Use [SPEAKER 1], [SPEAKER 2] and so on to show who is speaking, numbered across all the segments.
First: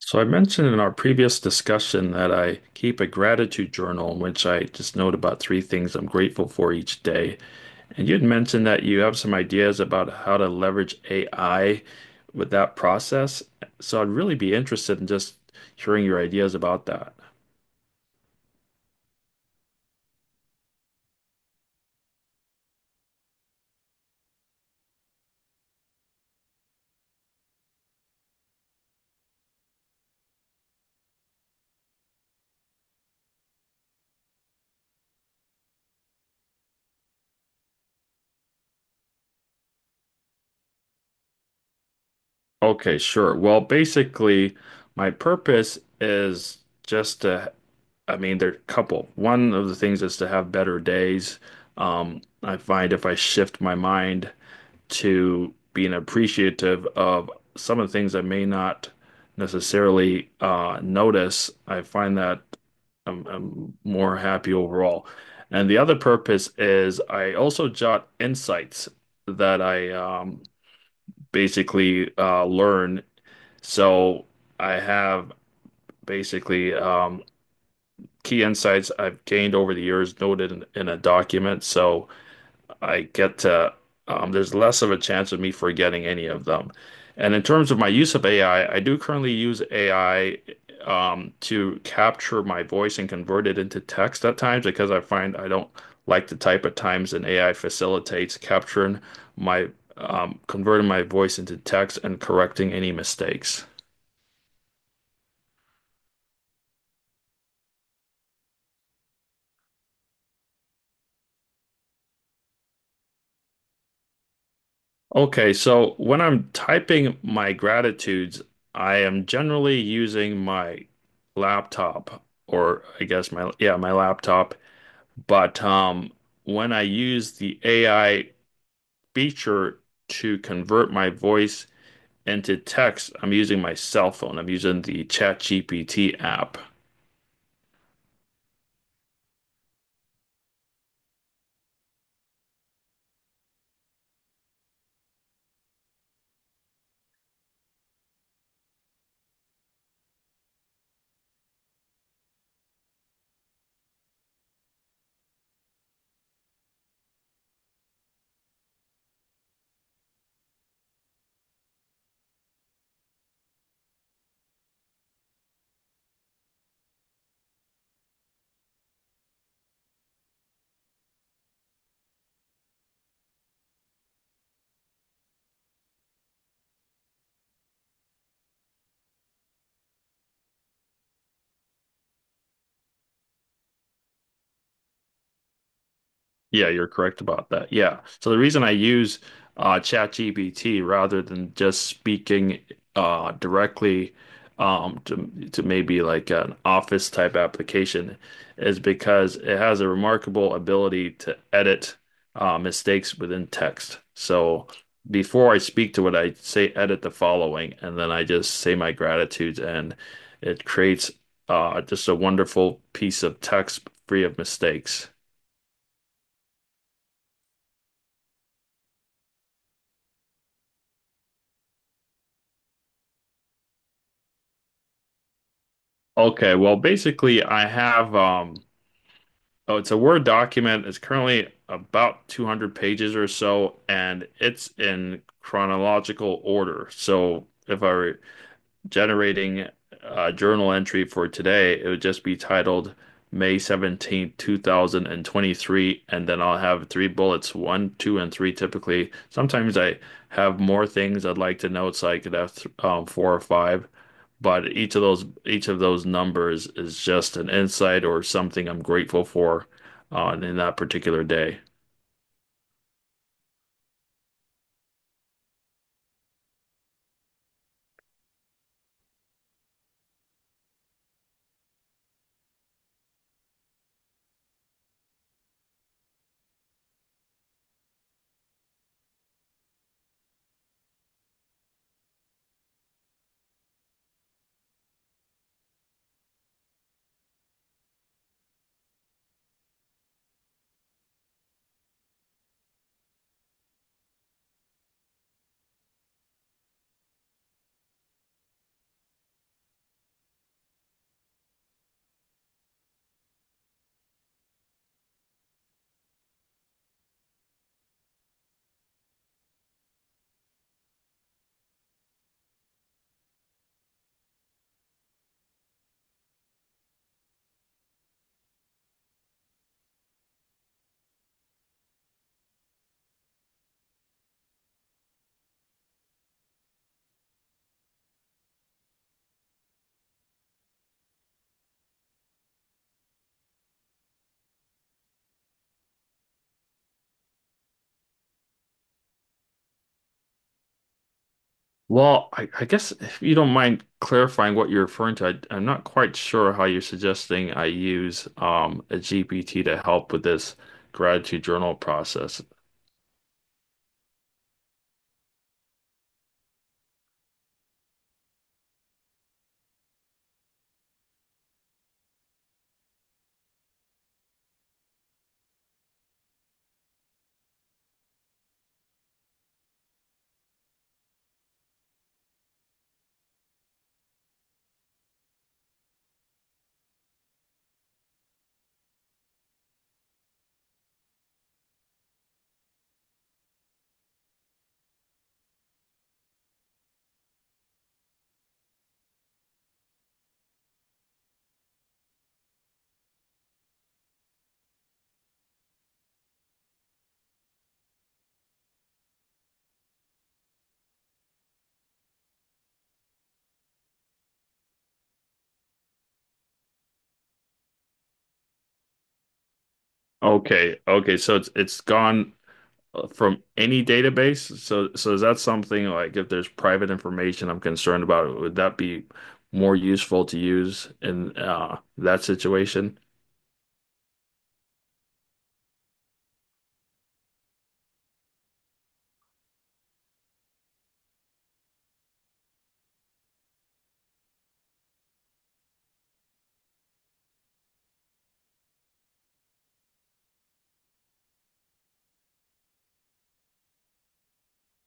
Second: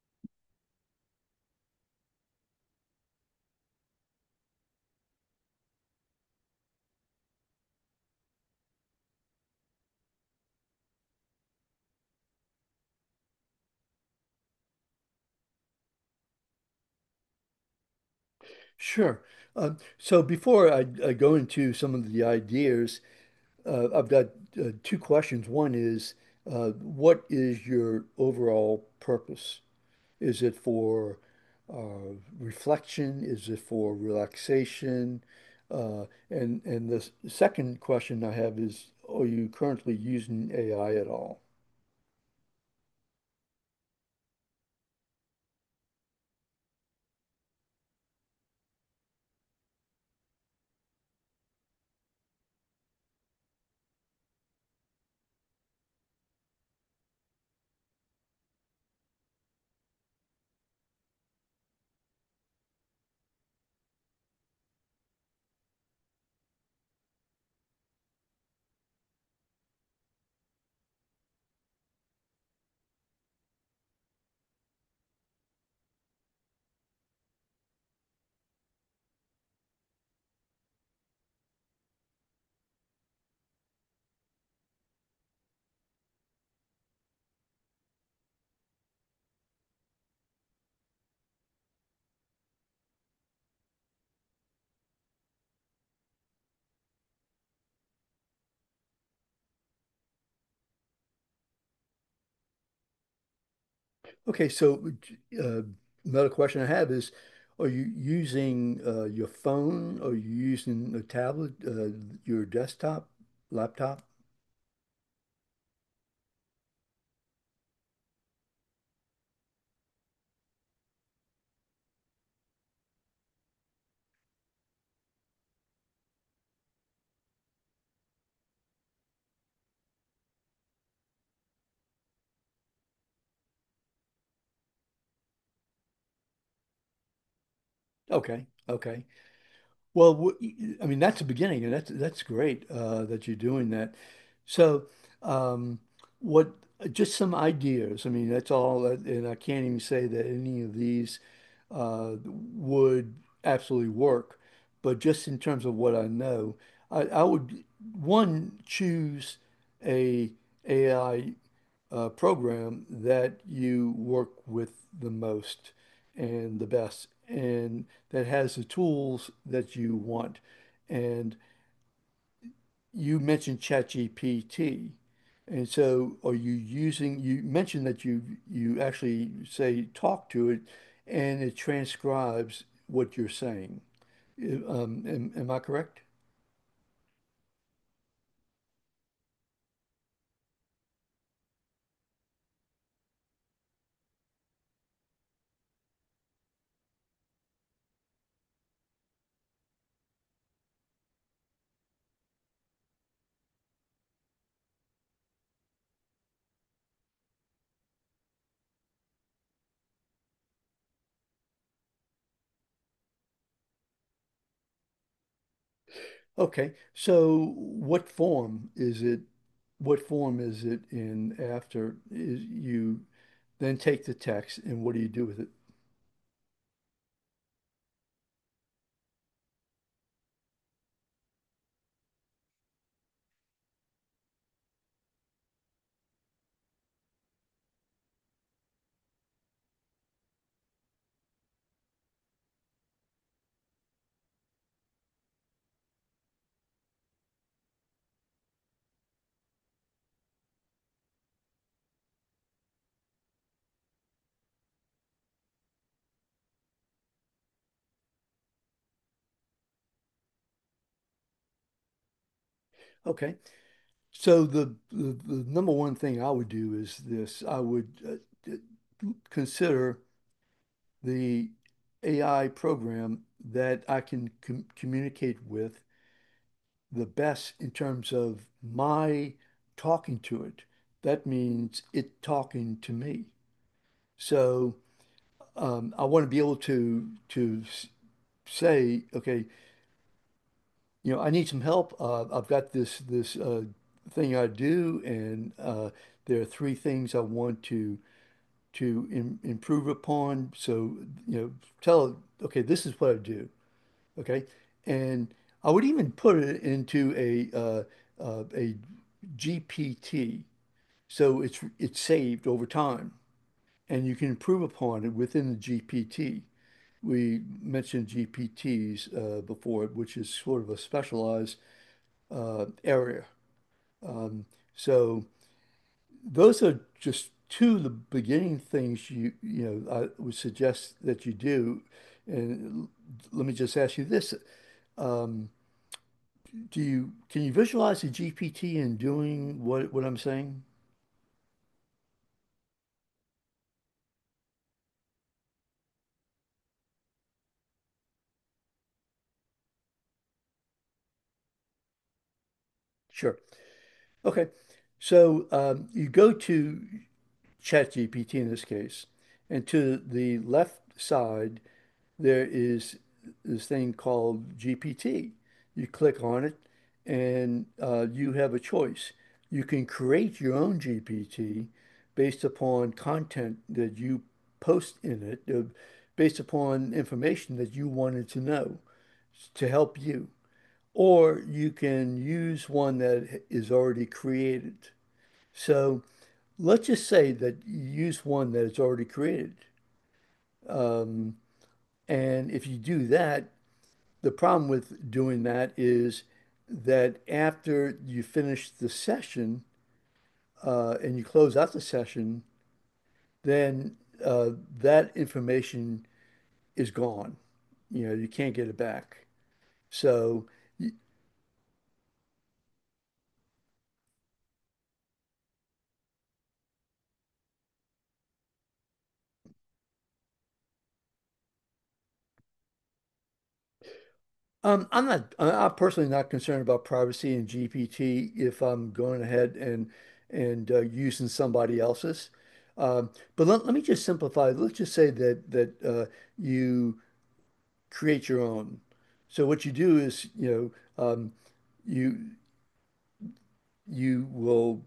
[SPEAKER 1] So I mentioned in our previous discussion that I keep a gratitude journal in which I just note about three things I'm grateful for each day. And you had mentioned that you have some ideas about how to leverage AI with that process. So I'd really be interested in just hearing your ideas about that.
[SPEAKER 2] Sure. So before I go into some of the ideas, I've got two questions. One is, what is your overall purpose? Is it for reflection? Is it for relaxation? Uh, and the second question I have is, are you currently using AI at all?
[SPEAKER 1] Okay, sure. Well, basically, my purpose is just to, I mean, there are a couple. One of the things is to have better days. I find if I shift my mind to being appreciative of some of the things I may not necessarily notice. I find that I'm more happy overall. And the other purpose is I also jot insights that I basically learn, so I have basically key insights I've gained over the years noted in a document. So I get to, there's less of a chance of me forgetting any of them. And in terms of my use of AI, I do currently use AI to capture my voice and convert it into text at times, because I find I don't like to type at times, and AI facilitates capturing my converting my voice into text and correcting any mistakes.
[SPEAKER 2] Okay, so uh, another question I have is, are you using your phone? Are you using a tablet, your desktop, laptop?
[SPEAKER 1] Okay, so when I'm typing my gratitudes, I am generally using my laptop, or I guess my, yeah, my laptop. But when I use the AI feature to convert my voice into text, I'm using my cell phone. I'm using the ChatGPT app.
[SPEAKER 2] Okay, okay. Well, I mean, that's the beginning, and that's great that you're doing that. So, um, what? Just some ideas. I mean, that's all, and I can't even say that any of these would absolutely work. But just in terms of what I know, I would one choose a AI program that you work with the most and the best, and that has the tools that you want. And you mentioned ChatGPT. And so are you using, you mentioned that you actually say talk to it and it transcribes what you're saying. Am I correct?
[SPEAKER 1] Yeah, you're correct about that. Yeah. So the reason I use ChatGPT rather than just speaking directly to maybe like an office type application is because it has a remarkable ability to edit mistakes within text. So before I speak to it, I say edit the following, and then I just say my gratitudes, and it creates just a wonderful piece of text free of mistakes.
[SPEAKER 2] Okay. So what form is it? What form is it in after is you then take the text and what do you do with it?
[SPEAKER 1] Okay, well, basically, I have oh, it's a Word document. It's currently about 200 pages or so, and it's in chronological order. So if I generating a journal entry for today, it would just be titled May 17th, 2023, and 23, and then I'll have three bullets, one, two, and three typically. Sometimes I have more things I'd like to note, so I could have th four or five, but each of those numbers is just an insight or something I'm grateful for on in that particular day.
[SPEAKER 2] Okay. So the number one thing I would do is this. I would d- consider the AI program that I can communicate with the best in terms of my talking to it. That means it talking to me. So I want to be able to say, okay, you know, I need some help. I've got this thing I do, and there are three things I want to im improve upon. So, you know, tell, it, okay, this is what I do, okay, and I would even put it into a GPT, so it's saved over time, and you can improve upon it within the GPT. We mentioned GPTs before, which is sort of a specialized area. So those are just two of the beginning things you know I would suggest that you do. And let me just ask you this: um, Do you can you visualize a GPT in doing what I'm saying?
[SPEAKER 1] Well, I guess if you don't mind clarifying what you're referring to, I am not quite sure how you're suggesting I use a GPT to help with this gratitude journal process.
[SPEAKER 2] Sure. Okay. So you go to ChatGPT in this case, and to the left side there is this thing called GPT. You click on it, and you have a choice. You can create your own GPT based upon content that you post in it, based upon information that you wanted to know to help you. Or you can use one that is already created. So let's just say that you use one that is already created. And if you do that, the problem with doing that is that after you finish the session and you close out the session, then uh, that information is gone. You know, you can't get it back. So
[SPEAKER 1] Okay, okay, so it's gone from any database. So so is that something like if there's private information I'm concerned about, would that be more useful to use in that situation?
[SPEAKER 2] I'm not, am personally not concerned about privacy in GPT if I'm going ahead and using somebody else's. Let me just simplify. Let's just say that you create your own. So what you do is, you know, you you will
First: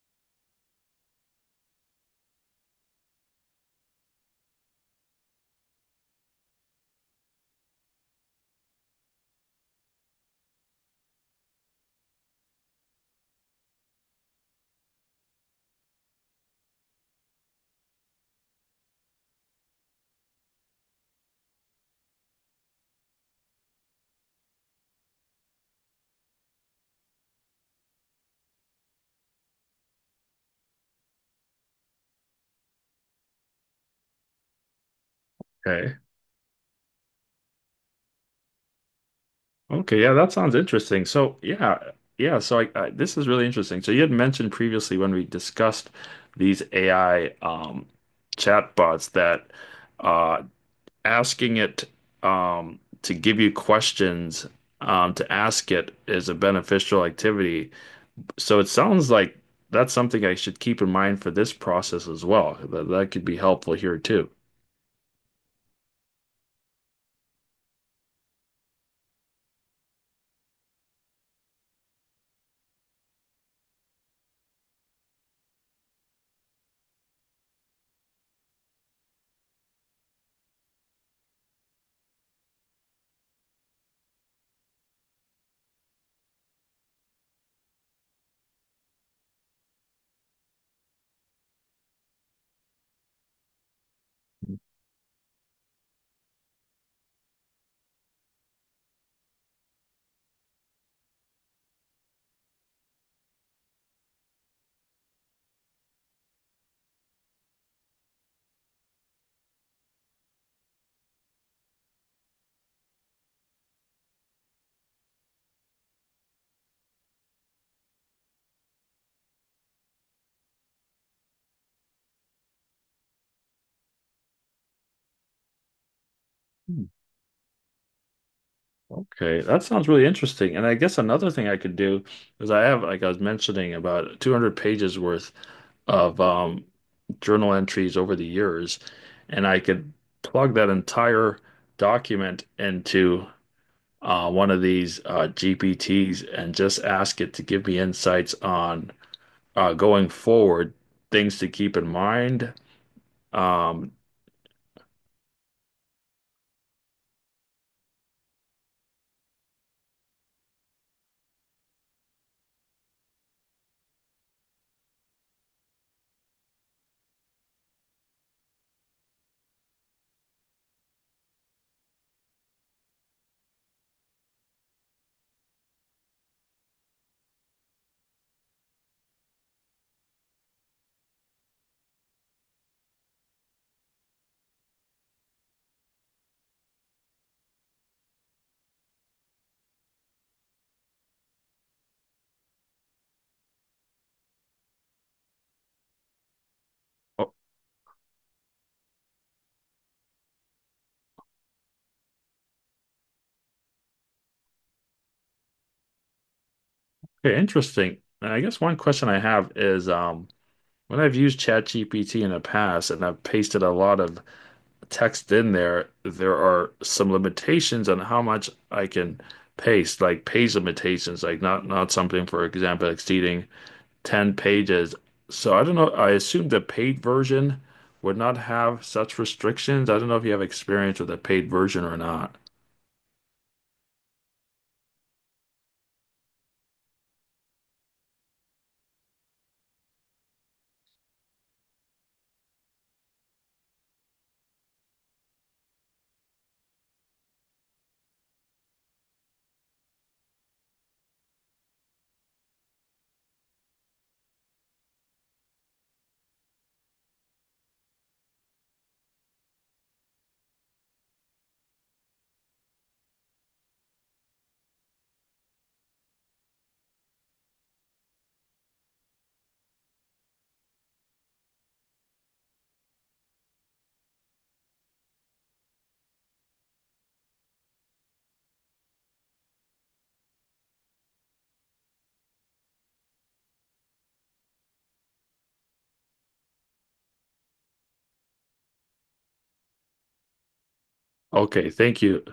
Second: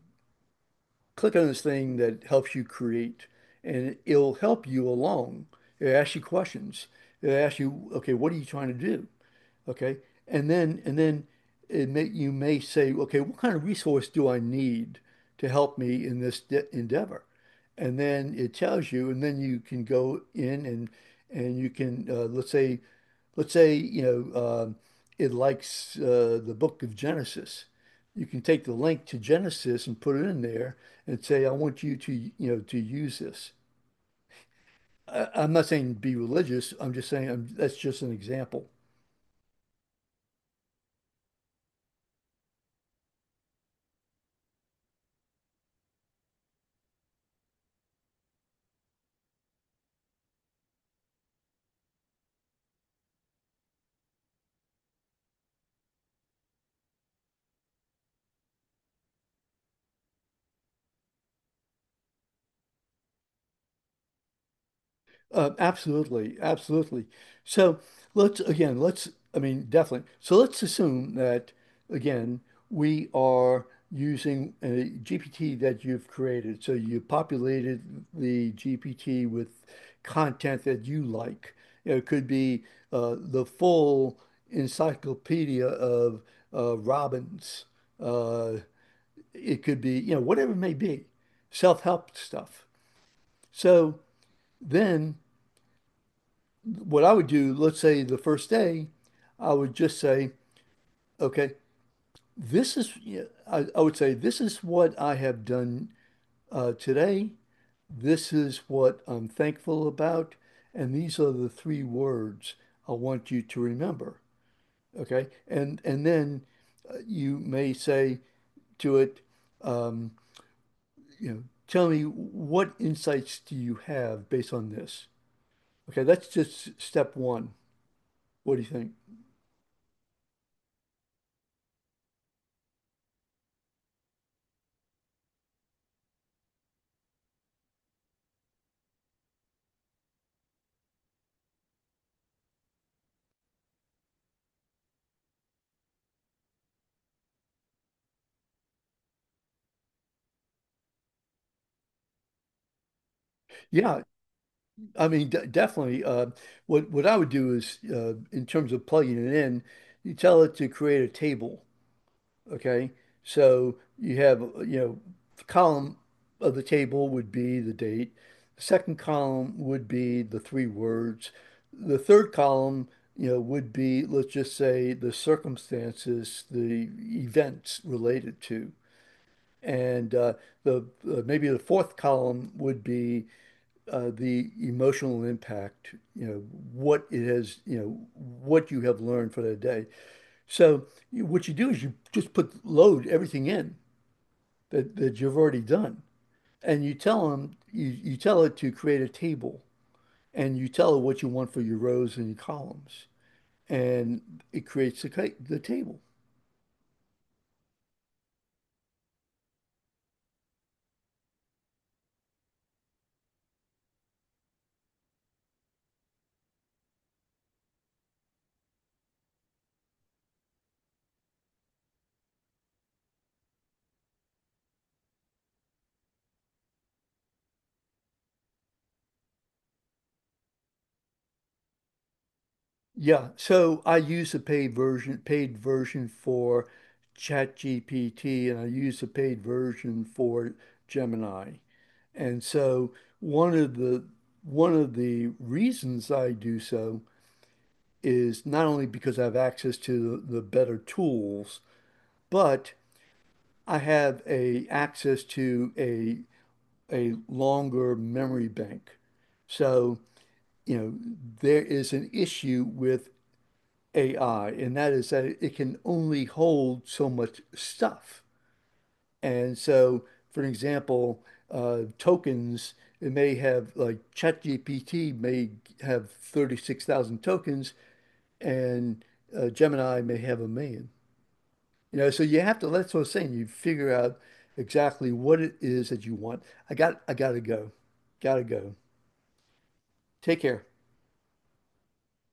[SPEAKER 2] click on this thing that helps you create, and it'll help you along. It asks you questions. It asks you, okay, what are you trying to do? Okay. And then it may you may say, okay, what kind of resource do I need to help me in this de endeavor? And then it tells you, and then you can go in and you can let's say you know it likes the book of Genesis. You can take the link to Genesis and put it in there and say, I want you to you know to use this. I'm not saying
[SPEAKER 1] Okay.
[SPEAKER 2] be religious. I'm just saying I that's just an example.
[SPEAKER 1] Okay, yeah, that sounds interesting. So, yeah, yeah. So, I this is really interesting. So, you had mentioned previously when we discussed these AI chatbots that uh, asking it to give you questions to ask it is a beneficial activity. So, it sounds like that's something I should keep in mind for this process as well. That could be helpful here too.
[SPEAKER 2] Absolutely, absolutely. So let's again, let's, I mean, definitely. So let's assume that again, we are using a GPT that you've created. So you populated the GPT with content that you like. You know, it could be the full encyclopedia of Robbins. Uh, it could be, you know, whatever it may be, self-help stuff. So then. What I would do, let's say the first day, I would just say, okay, this is, yeah, I would say, this is what I have done today. This is what I'm thankful about. And these are the three words I want you to remember. Okay. And then you may say to it, um, you know, tell me what insights do you have based on this? Okay. That's just step one. What do you think?
[SPEAKER 1] Okay, that sounds really interesting. And I guess another thing I could do is I have, like I was mentioning, about 200 pages worth of journal entries over the years, and I could plug that entire document into one of these GPTs and just ask it to give me insights on going forward, things to keep in mind. Um,
[SPEAKER 2] Yeah. I mean, de definitely. What I would do is, in terms of plugging it in, you tell it to create a table. Okay, so you have you know, the column of the table would be the date. The second column would be the three words. The third column, you know, would be let's just say the circumstances, the events related to, and the maybe the fourth column would be the emotional impact, you know, what it has, you know, what you have learned for that day. So you, what you do is you just put load everything in that you've already done. And you tell them, you tell it to create a table and you tell it what you want for your rows and your columns. And it creates the table.
[SPEAKER 1] okay, interesting. And I guess one question I have is, when I've used ChatGPT in the past and I've pasted a lot of text in there, there are some limitations on how much I can paste, like page limitations, like not something, for example, exceeding 10 pages. So I don't know, I assume the paid version would not have such restrictions. I don't know if you have experience with the paid version or not.
[SPEAKER 2] Yeah. So I use the paid version for ChatGPT and I use the paid version for Gemini. And so one of the one of the reasons I do so is not only because I have access to the better tools, but I have a access to a longer memory bank. So, you know, there is an issue with AI, and that is that it can only hold so much stuff. And so, for example, tokens, it may have like ChatGPT may have 36,000 tokens and Gemini may have a million. You know, so you have to, that's what I'm saying. You figure out exactly what it is that you want. I gotta go. Gotta go. Take care.
[SPEAKER 1] Okay, thank you.